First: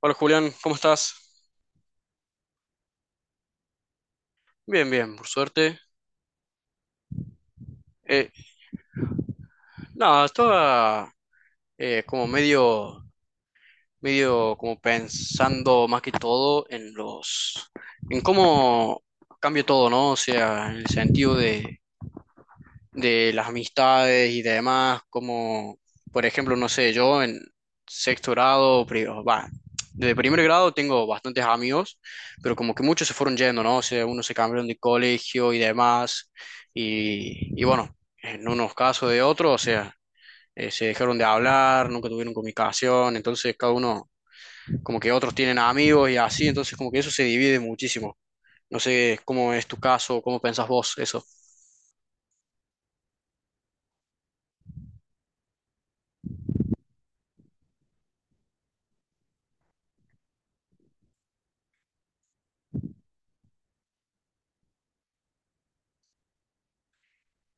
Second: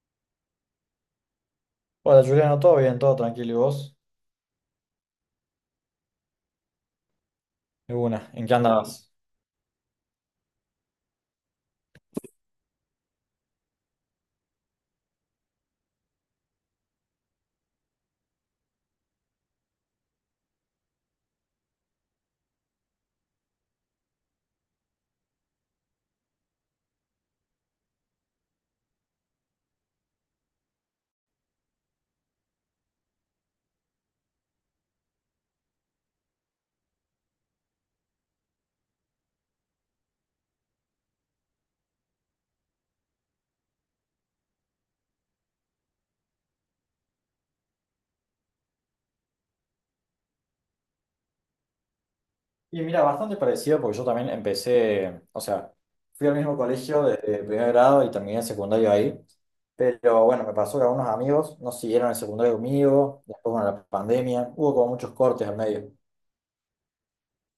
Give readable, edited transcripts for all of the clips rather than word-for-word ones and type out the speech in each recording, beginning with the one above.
Hola Julián, ¿cómo estás? Hola Juliano, todo bien, todo tranquilo. ¿Y vos? Bien, bien, por suerte. De Eh, una, ¿en qué andabas? no, estaba como medio, medio como pensando más que todo en en cómo cambia todo, ¿no? O sea, en el sentido de las amistades y demás, como por ejemplo, no sé, yo en sexto grado, desde primer grado tengo bastantes amigos, pero como que muchos se fueron yendo, ¿no? O sea, unos se cambiaron de colegio y demás, y bueno, en unos casos de otros, o sea, se dejaron de hablar, nunca tuvieron comunicación, entonces cada uno, como que otros tienen amigos y así, entonces como que eso se divide muchísimo. No sé cómo es tu caso, cómo pensás vos eso. Y mira, bastante parecido porque yo también empecé, o sea, fui al mismo colegio desde primer grado y terminé el secundario ahí. Pero bueno, me pasó que algunos amigos no siguieron el secundario conmigo, después bueno, la pandemia, hubo como muchos cortes al medio.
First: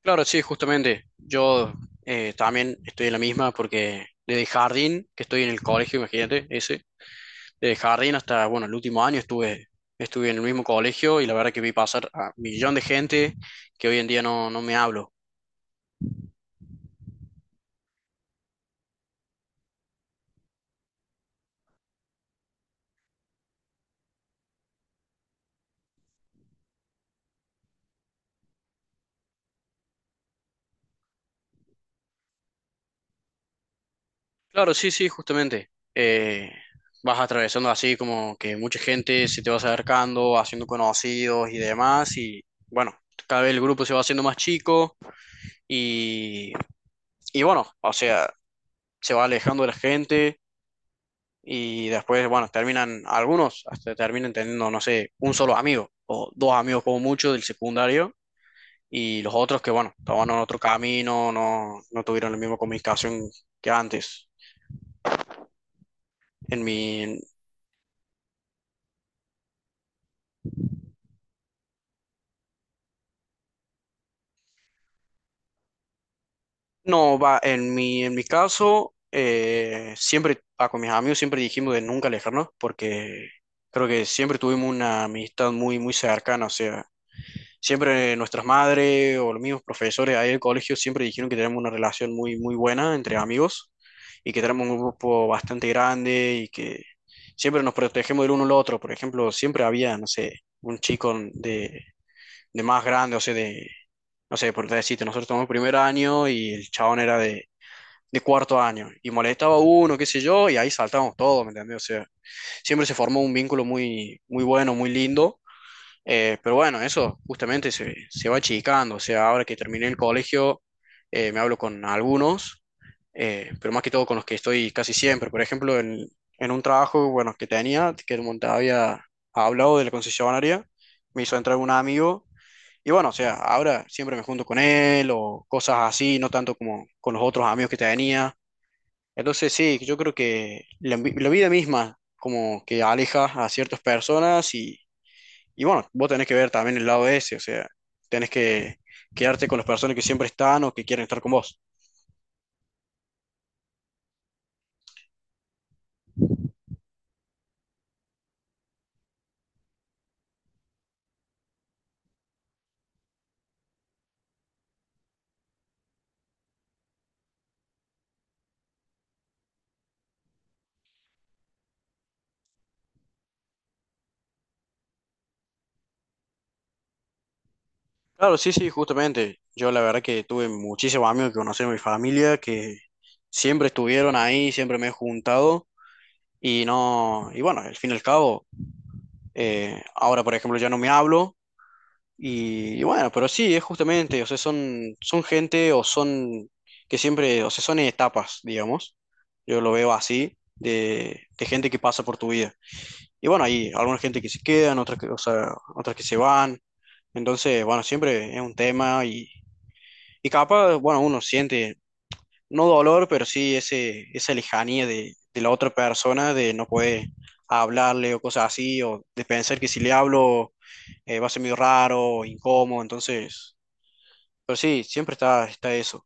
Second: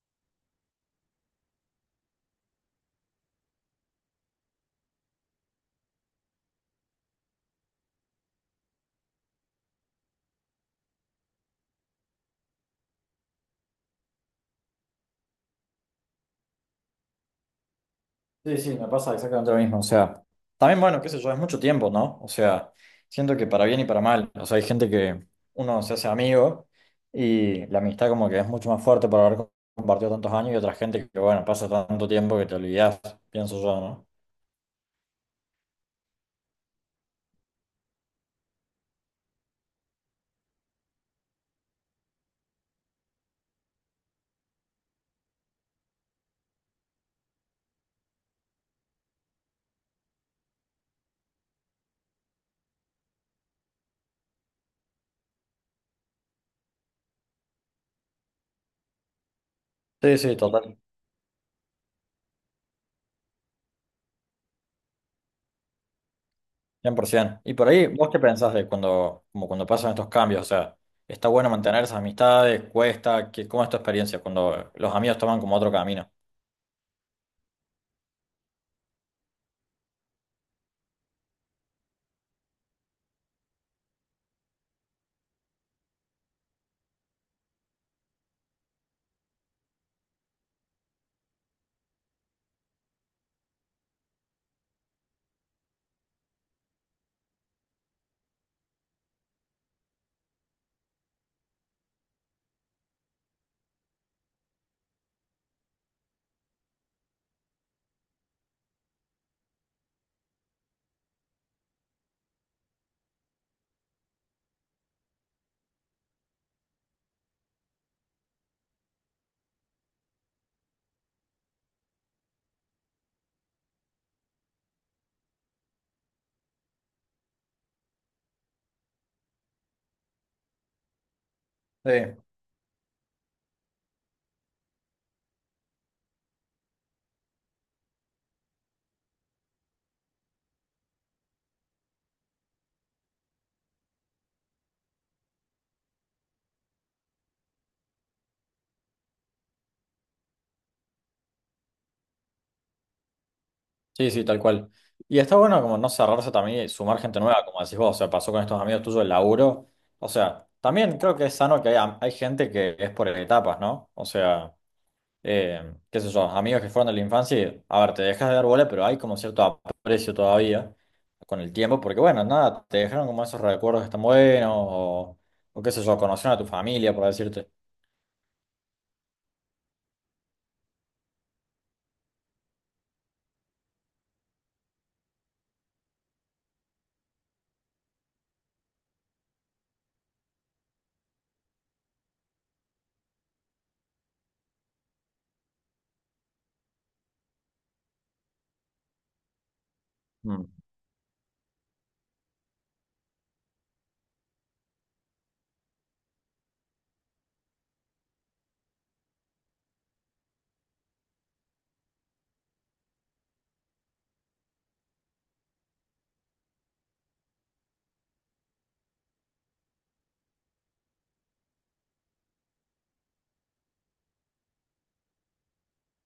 Claro, sí, justamente. Yo también estoy en la misma porque desde jardín, que estoy en el colegio, imagínate, desde jardín hasta, bueno, el último año estuve en el mismo colegio y la verdad que vi pasar a un millón de gente que hoy en día no me hablo. Sí, sí, me pasa exactamente lo mismo. O sea, también, bueno, qué sé yo, es mucho tiempo, ¿no? O sea, siento que para bien y para mal. O sea, hay gente que uno se hace amigo y la amistad como que es mucho más fuerte por haber compartido tantos años y otra gente que, bueno, pasa tanto tiempo que te olvidás, pienso yo, ¿no? Claro, sí, sí, justamente. Vas atravesando así como que mucha gente se te va acercando, haciendo conocidos y demás y bueno, cada vez el grupo se va haciendo más chico y... Y bueno, o sea, se va alejando de la gente y después, bueno, terminan, algunos hasta terminan teniendo, no sé, un solo amigo o dos amigos como mucho del secundario y los otros que, bueno, Sí, sí, tomaron otro total, camino, no tuvieron la misma comunicación que antes. En mi, 100%. Y por ahí, ¿vos qué pensás de cuando, como cuando pasan estos cambios? O sea, ¿está bueno mantener esas amistades? ¿Cuesta? ¿Qué, cómo es tu experiencia cuando los amigos toman como otro camino? no, va, en mi caso, siempre, con mis amigos siempre dijimos de nunca alejarnos porque creo que siempre tuvimos una amistad muy, muy cercana, o sea. Siempre nuestras madres o los mismos profesores ahí del colegio siempre dijeron que tenemos una relación muy, muy buena entre amigos y que tenemos un grupo bastante grande y que siempre nos protegemos del uno al otro. Por ejemplo, siempre había, no sé, un chico de más grande, o sea, de, no sé, por decirte, nosotros tomamos primer año y el chabón era de cuarto año y molestaba a uno, qué sé yo, y ahí saltábamos todos, ¿me entendés? O sea, siempre se formó un vínculo muy, muy bueno, muy lindo, pero bueno, eso justamente se va achicando. O sea, ahora que terminé el colegio, me hablo con algunos, pero más que todo con los que estoy casi siempre. Por ejemplo, en un trabajo, bueno, que tenía, que te había hablado de la concesionaria, me hizo entrar un Sí. amigo. Y bueno, o sea, ahora siempre me junto con él o cosas así, no tanto como con los otros amigos que tenía. Entonces sí, yo creo que la vida misma como que aleja a ciertas personas y bueno, vos tenés que ver también el lado ese, o sea, tenés que quedarte con las personas que siempre están o que quieren estar con vos. Sí, sí, tal cual. Y está bueno como no cerrarse también y sumar gente nueva, como decís vos, o sea, pasó con estos amigos tuyos el laburo. O sea, también creo que es sano que haya, hay gente que es por etapas, ¿no? O sea, qué sé yo, amigos que fueron de la infancia y, a ver, te dejas de dar bola, pero hay como cierto aprecio todavía con el tiempo, porque bueno, nada, te dejaron como esos recuerdos que están buenos, o qué sé yo, conocieron a tu familia, por decirte. Claro, sí, sí, justamente. Yo la verdad que tuve muchísimos amigos que conocí en mi familia, que siempre estuvieron ahí, siempre me he juntado y no, y bueno, al fin y al cabo, ahora por ejemplo ya no me hablo y bueno, pero sí, es justamente, o sea, son gente o son que siempre, o sea, son etapas, digamos. Yo lo veo así, Mm. de gente que pasa por tu vida. Y bueno, hay alguna gente que se quedan, otras que, o sea, otras que se van. Entonces, bueno, siempre es un tema y capaz, bueno, uno siente, no dolor, pero sí esa lejanía de la otra persona, de no poder hablarle o cosas así, o de pensar que si le hablo va a ser medio raro, incómodo, entonces, pero sí, siempre está eso.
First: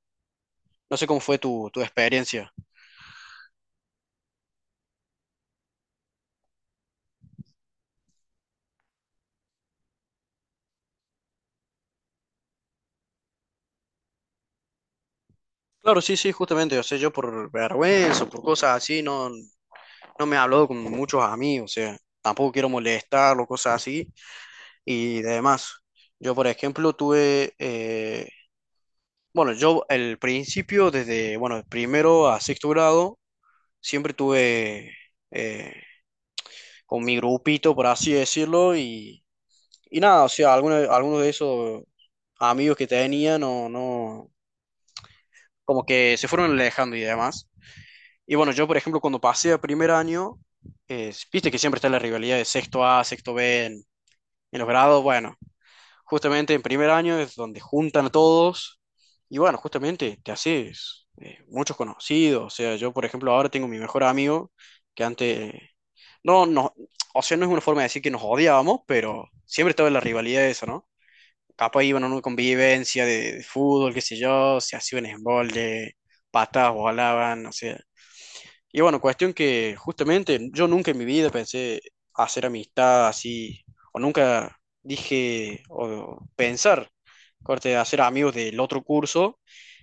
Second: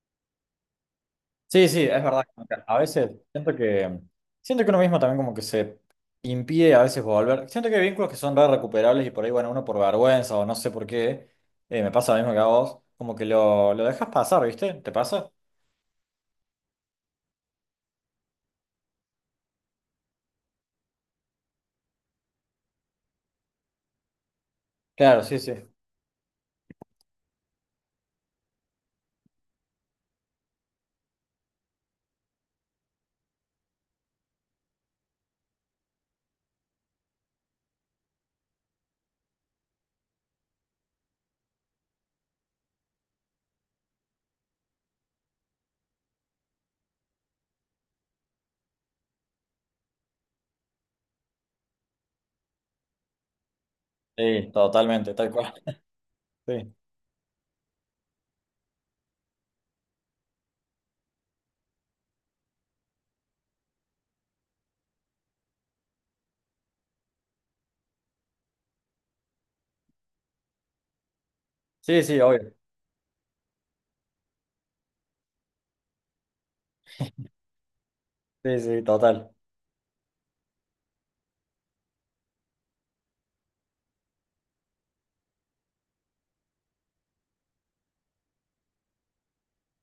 No sé cómo fue Sí, tu sí, es verdad. Como experiencia. que a veces siento que uno mismo también como que se impide a veces volver. Siento que hay vínculos que son re recuperables y por ahí, bueno, uno por vergüenza o no sé por qué, me pasa lo mismo que a vos, como que lo dejas pasar, ¿viste? ¿Te pasa? Claro, sí, sí, justamente, o sea, yo por vergüenza, por cosas así, no me he hablado con muchos amigos, o sea, tampoco quiero molestar o cosas así y Claro, sí, sí. demás. Yo, por ejemplo, tuve, bueno, yo el principio, desde, bueno, de primero a sexto grado, siempre tuve eh, con mi grupito, por así decirlo, y nada, o sea, algunos de esos amigos que tenía, no, no, como que se fueron alejando y demás. Y bueno, yo, por ejemplo, cuando pasé a primer año, viste que siempre está la rivalidad de sexto A, sexto B. En Sí, los grados, totalmente, tal bueno, cual. justamente en Sí, primer año es donde juntan a todos y bueno, justamente te haces muchos conocidos. O sea, yo por ejemplo ahora tengo mi mejor amigo que antes, no, no, o sea, no es una forma de decir que nos odiábamos, pero siempre estaba la rivalidad de eso, ¿no? Capaz sí, iban a sí, una obvio. convivencia de fútbol, qué sé yo, se hacían un embolde, patas volaban, no sé Sí, y sí, bueno, total. cuestión que justamente yo nunca en mi vida pensé hacer amistad así, o nunca dije, o pensar, corte, hacer amigos del otro curso,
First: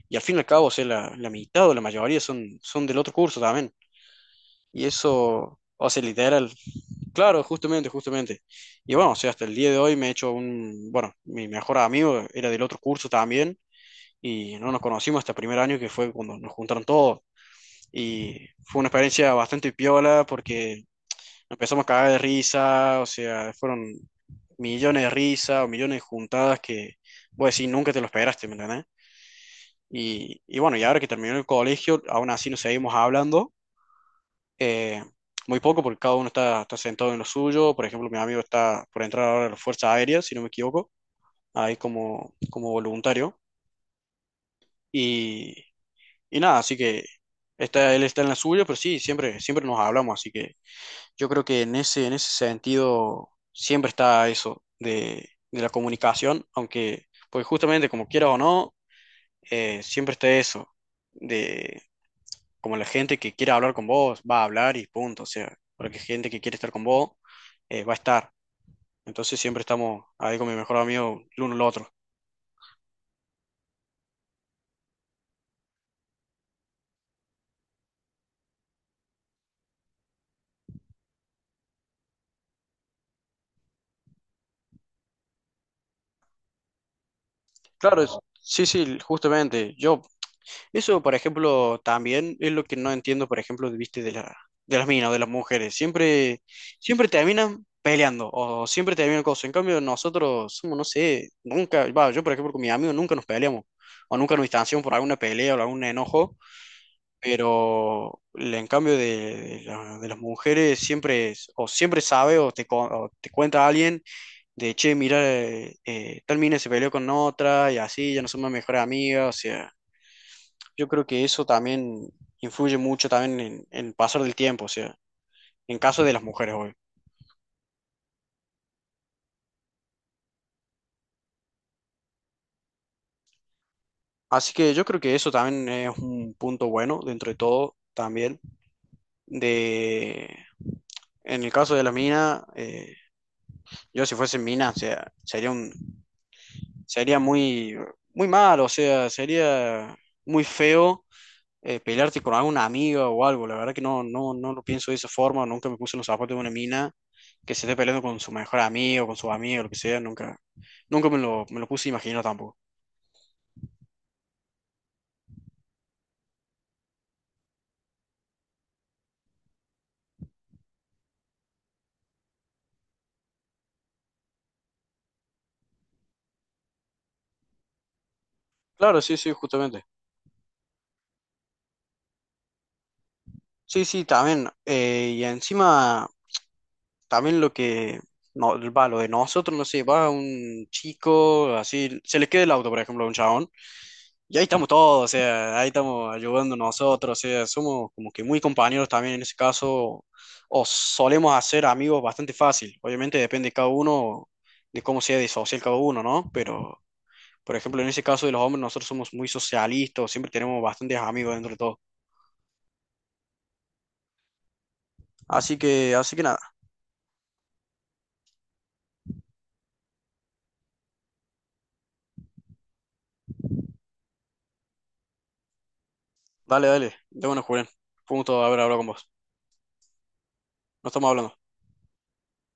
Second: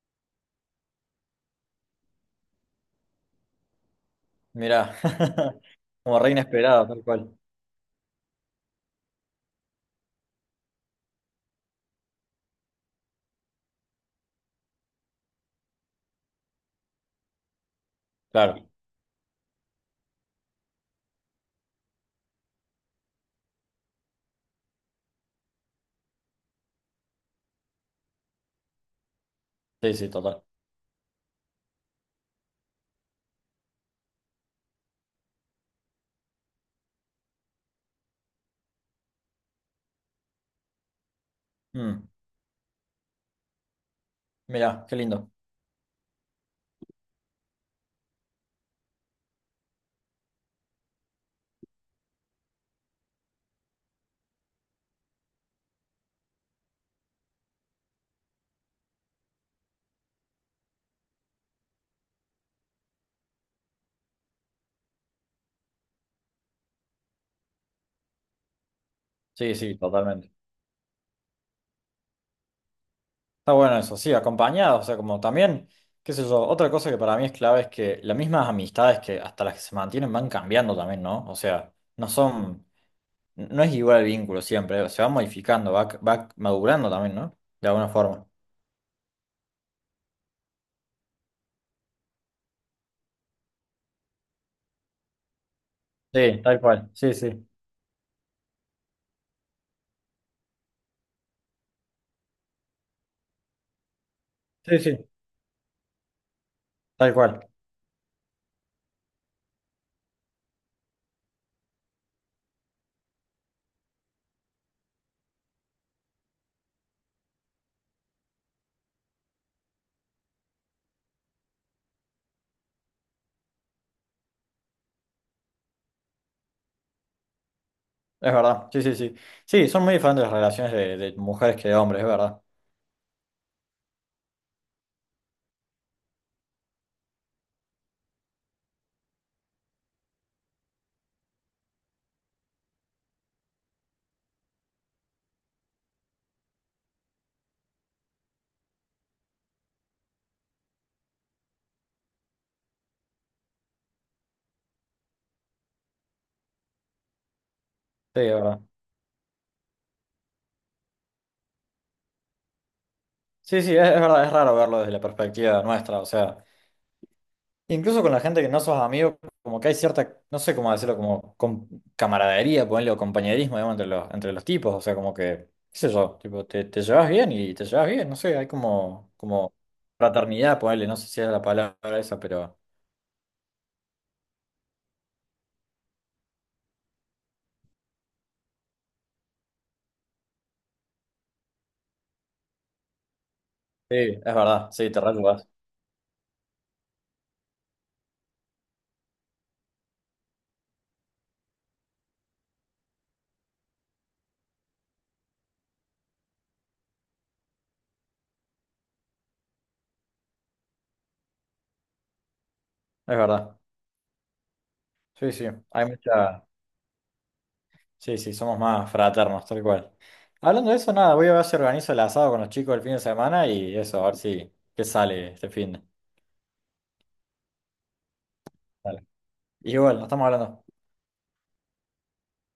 y al fin y al cabo, o sea, la mitad o la mayoría son del otro curso también. Y Mirá, eso, o sea, como re literal, inesperado, tal cual. claro, justamente, justamente. Y bueno, o sea, hasta el día de hoy me he hecho un, bueno, mi mejor amigo era del otro curso también, y no nos conocimos hasta el primer año que fue cuando nos juntaron todos y Claro, fue una experiencia bastante piola porque empezamos a cagar de risa, o sea, fueron millones de risas o millones de juntadas que, vos decís, nunca te lo esperaste, ¿me entendés? sí, sí, Y, total. y bueno, y ahora que terminó el colegio, aún así nos seguimos hablando, eh, muy poco porque cada uno está sentado en lo suyo, por ejemplo, mi amigo está por entrar ahora a las Fuerzas Aéreas, si no me equivoco, ahí Mm, como voluntario, mirá, qué lindo. y, y nada, así que está, él está en la suya, pero sí, siempre, siempre nos hablamos, así que... Yo creo que en ese sentido siempre está eso de la comunicación, aunque, pues justamente como quiera o no, siempre está eso de como la gente que quiera hablar con vos va a hablar y punto, o sea, porque gente que quiere estar con vos va a estar. Entonces Sí, siempre sí, estamos totalmente. ahí con mi mejor amigo el uno el otro. Está bueno eso, sí, acompañado, o sea, como también, qué sé yo, otra cosa que para mí es clave es que las mismas amistades que hasta las que se mantienen van cambiando también, ¿no? O sea, no son, no es igual el vínculo siempre, se va modificando, va, va madurando también, ¿no? De alguna Claro, forma. sí, sí, justamente. Yo Eso, por ejemplo, también es lo que no entiendo, por ejemplo, viste, de las minas o de las mujeres. Sí, Siempre, tal cual, siempre sí, sí, terminan peleando o siempre terminan cosas. En cambio, nosotros somos, no sé, nunca, va, yo, por ejemplo, con mis amigos nunca nos peleamos o nunca nos sí, distanciamos por sí, alguna pelea o algún enojo, tal cual, pero en cambio de las mujeres siempre, o siempre sabe o te cuenta alguien de, che, mira, tal mina se peleó con otra y así, ya no somos mejores amigas, o sea. Yo creo que eso también influye mucho también en el pasar del tiempo, o sea, en caso de las mujeres hoy. es verdad, sí, sí, sí. Sí, son muy diferentes las relaciones de mujeres que de hombres, Así que yo creo que eso también es un punto bueno dentro de todo también. De, en el caso de la mina, yo si fuese mina, o sea, sería un, sería muy, muy mal, o sea, sería muy feo, pelearte con alguna amiga o algo. La verdad que no, no, no lo pienso de esa forma. Nunca me puse en los zapatos de una mina que se esté peleando con su es mejor verdad. amigo, con su amigo, lo que sea. Nunca, nunca me lo puse a imaginar tampoco. Sí, sí, es verdad, es raro verlo desde la perspectiva nuestra, o sea. Incluso con la gente que no sos amigo, como que hay cierta, no sé cómo decirlo, como com- camaradería, ponerle o compañerismo, digamos, entre los tipos, o sea, como que, qué sé yo, tipo, te llevas bien y te llevas bien, no sé, hay Claro, como, sí, sí, como justamente. fraternidad, ponerle, no sé si es la palabra esa, pero Sí, sí, también. Y encima, también lo que no, va, lo de nosotros, no sé, va un chico, así, se le queda el auto, por ejemplo, a un chabón. sí, es Y ahí estamos verdad, sí, te todos, o reayudas, sea, ahí estamos ayudando nosotros, o sea, somos como que muy compañeros también en ese caso, o solemos hacer amigos bastante fácil. Obviamente depende de cada uno, de cómo sea de social cada uno, ¿no? Pero, por ejemplo, en ese caso de los hombres, nosotros somos muy socialistas, siempre tenemos bastantes amigos dentro de todo. es verdad, sí, sí, Así hay que, así que nada, mucha, sí, sí, somos más fraternos, tal cual. Hablando de eso, nada, voy a ver si organizo el asado con los chicos el fin de semana y eso, a ver si, qué sale este fin de. dale, dale, de bueno, Julián. Fue un gusto haber hablado con Dale. vos. Igual, nos estamos hablando. No estamos hablando.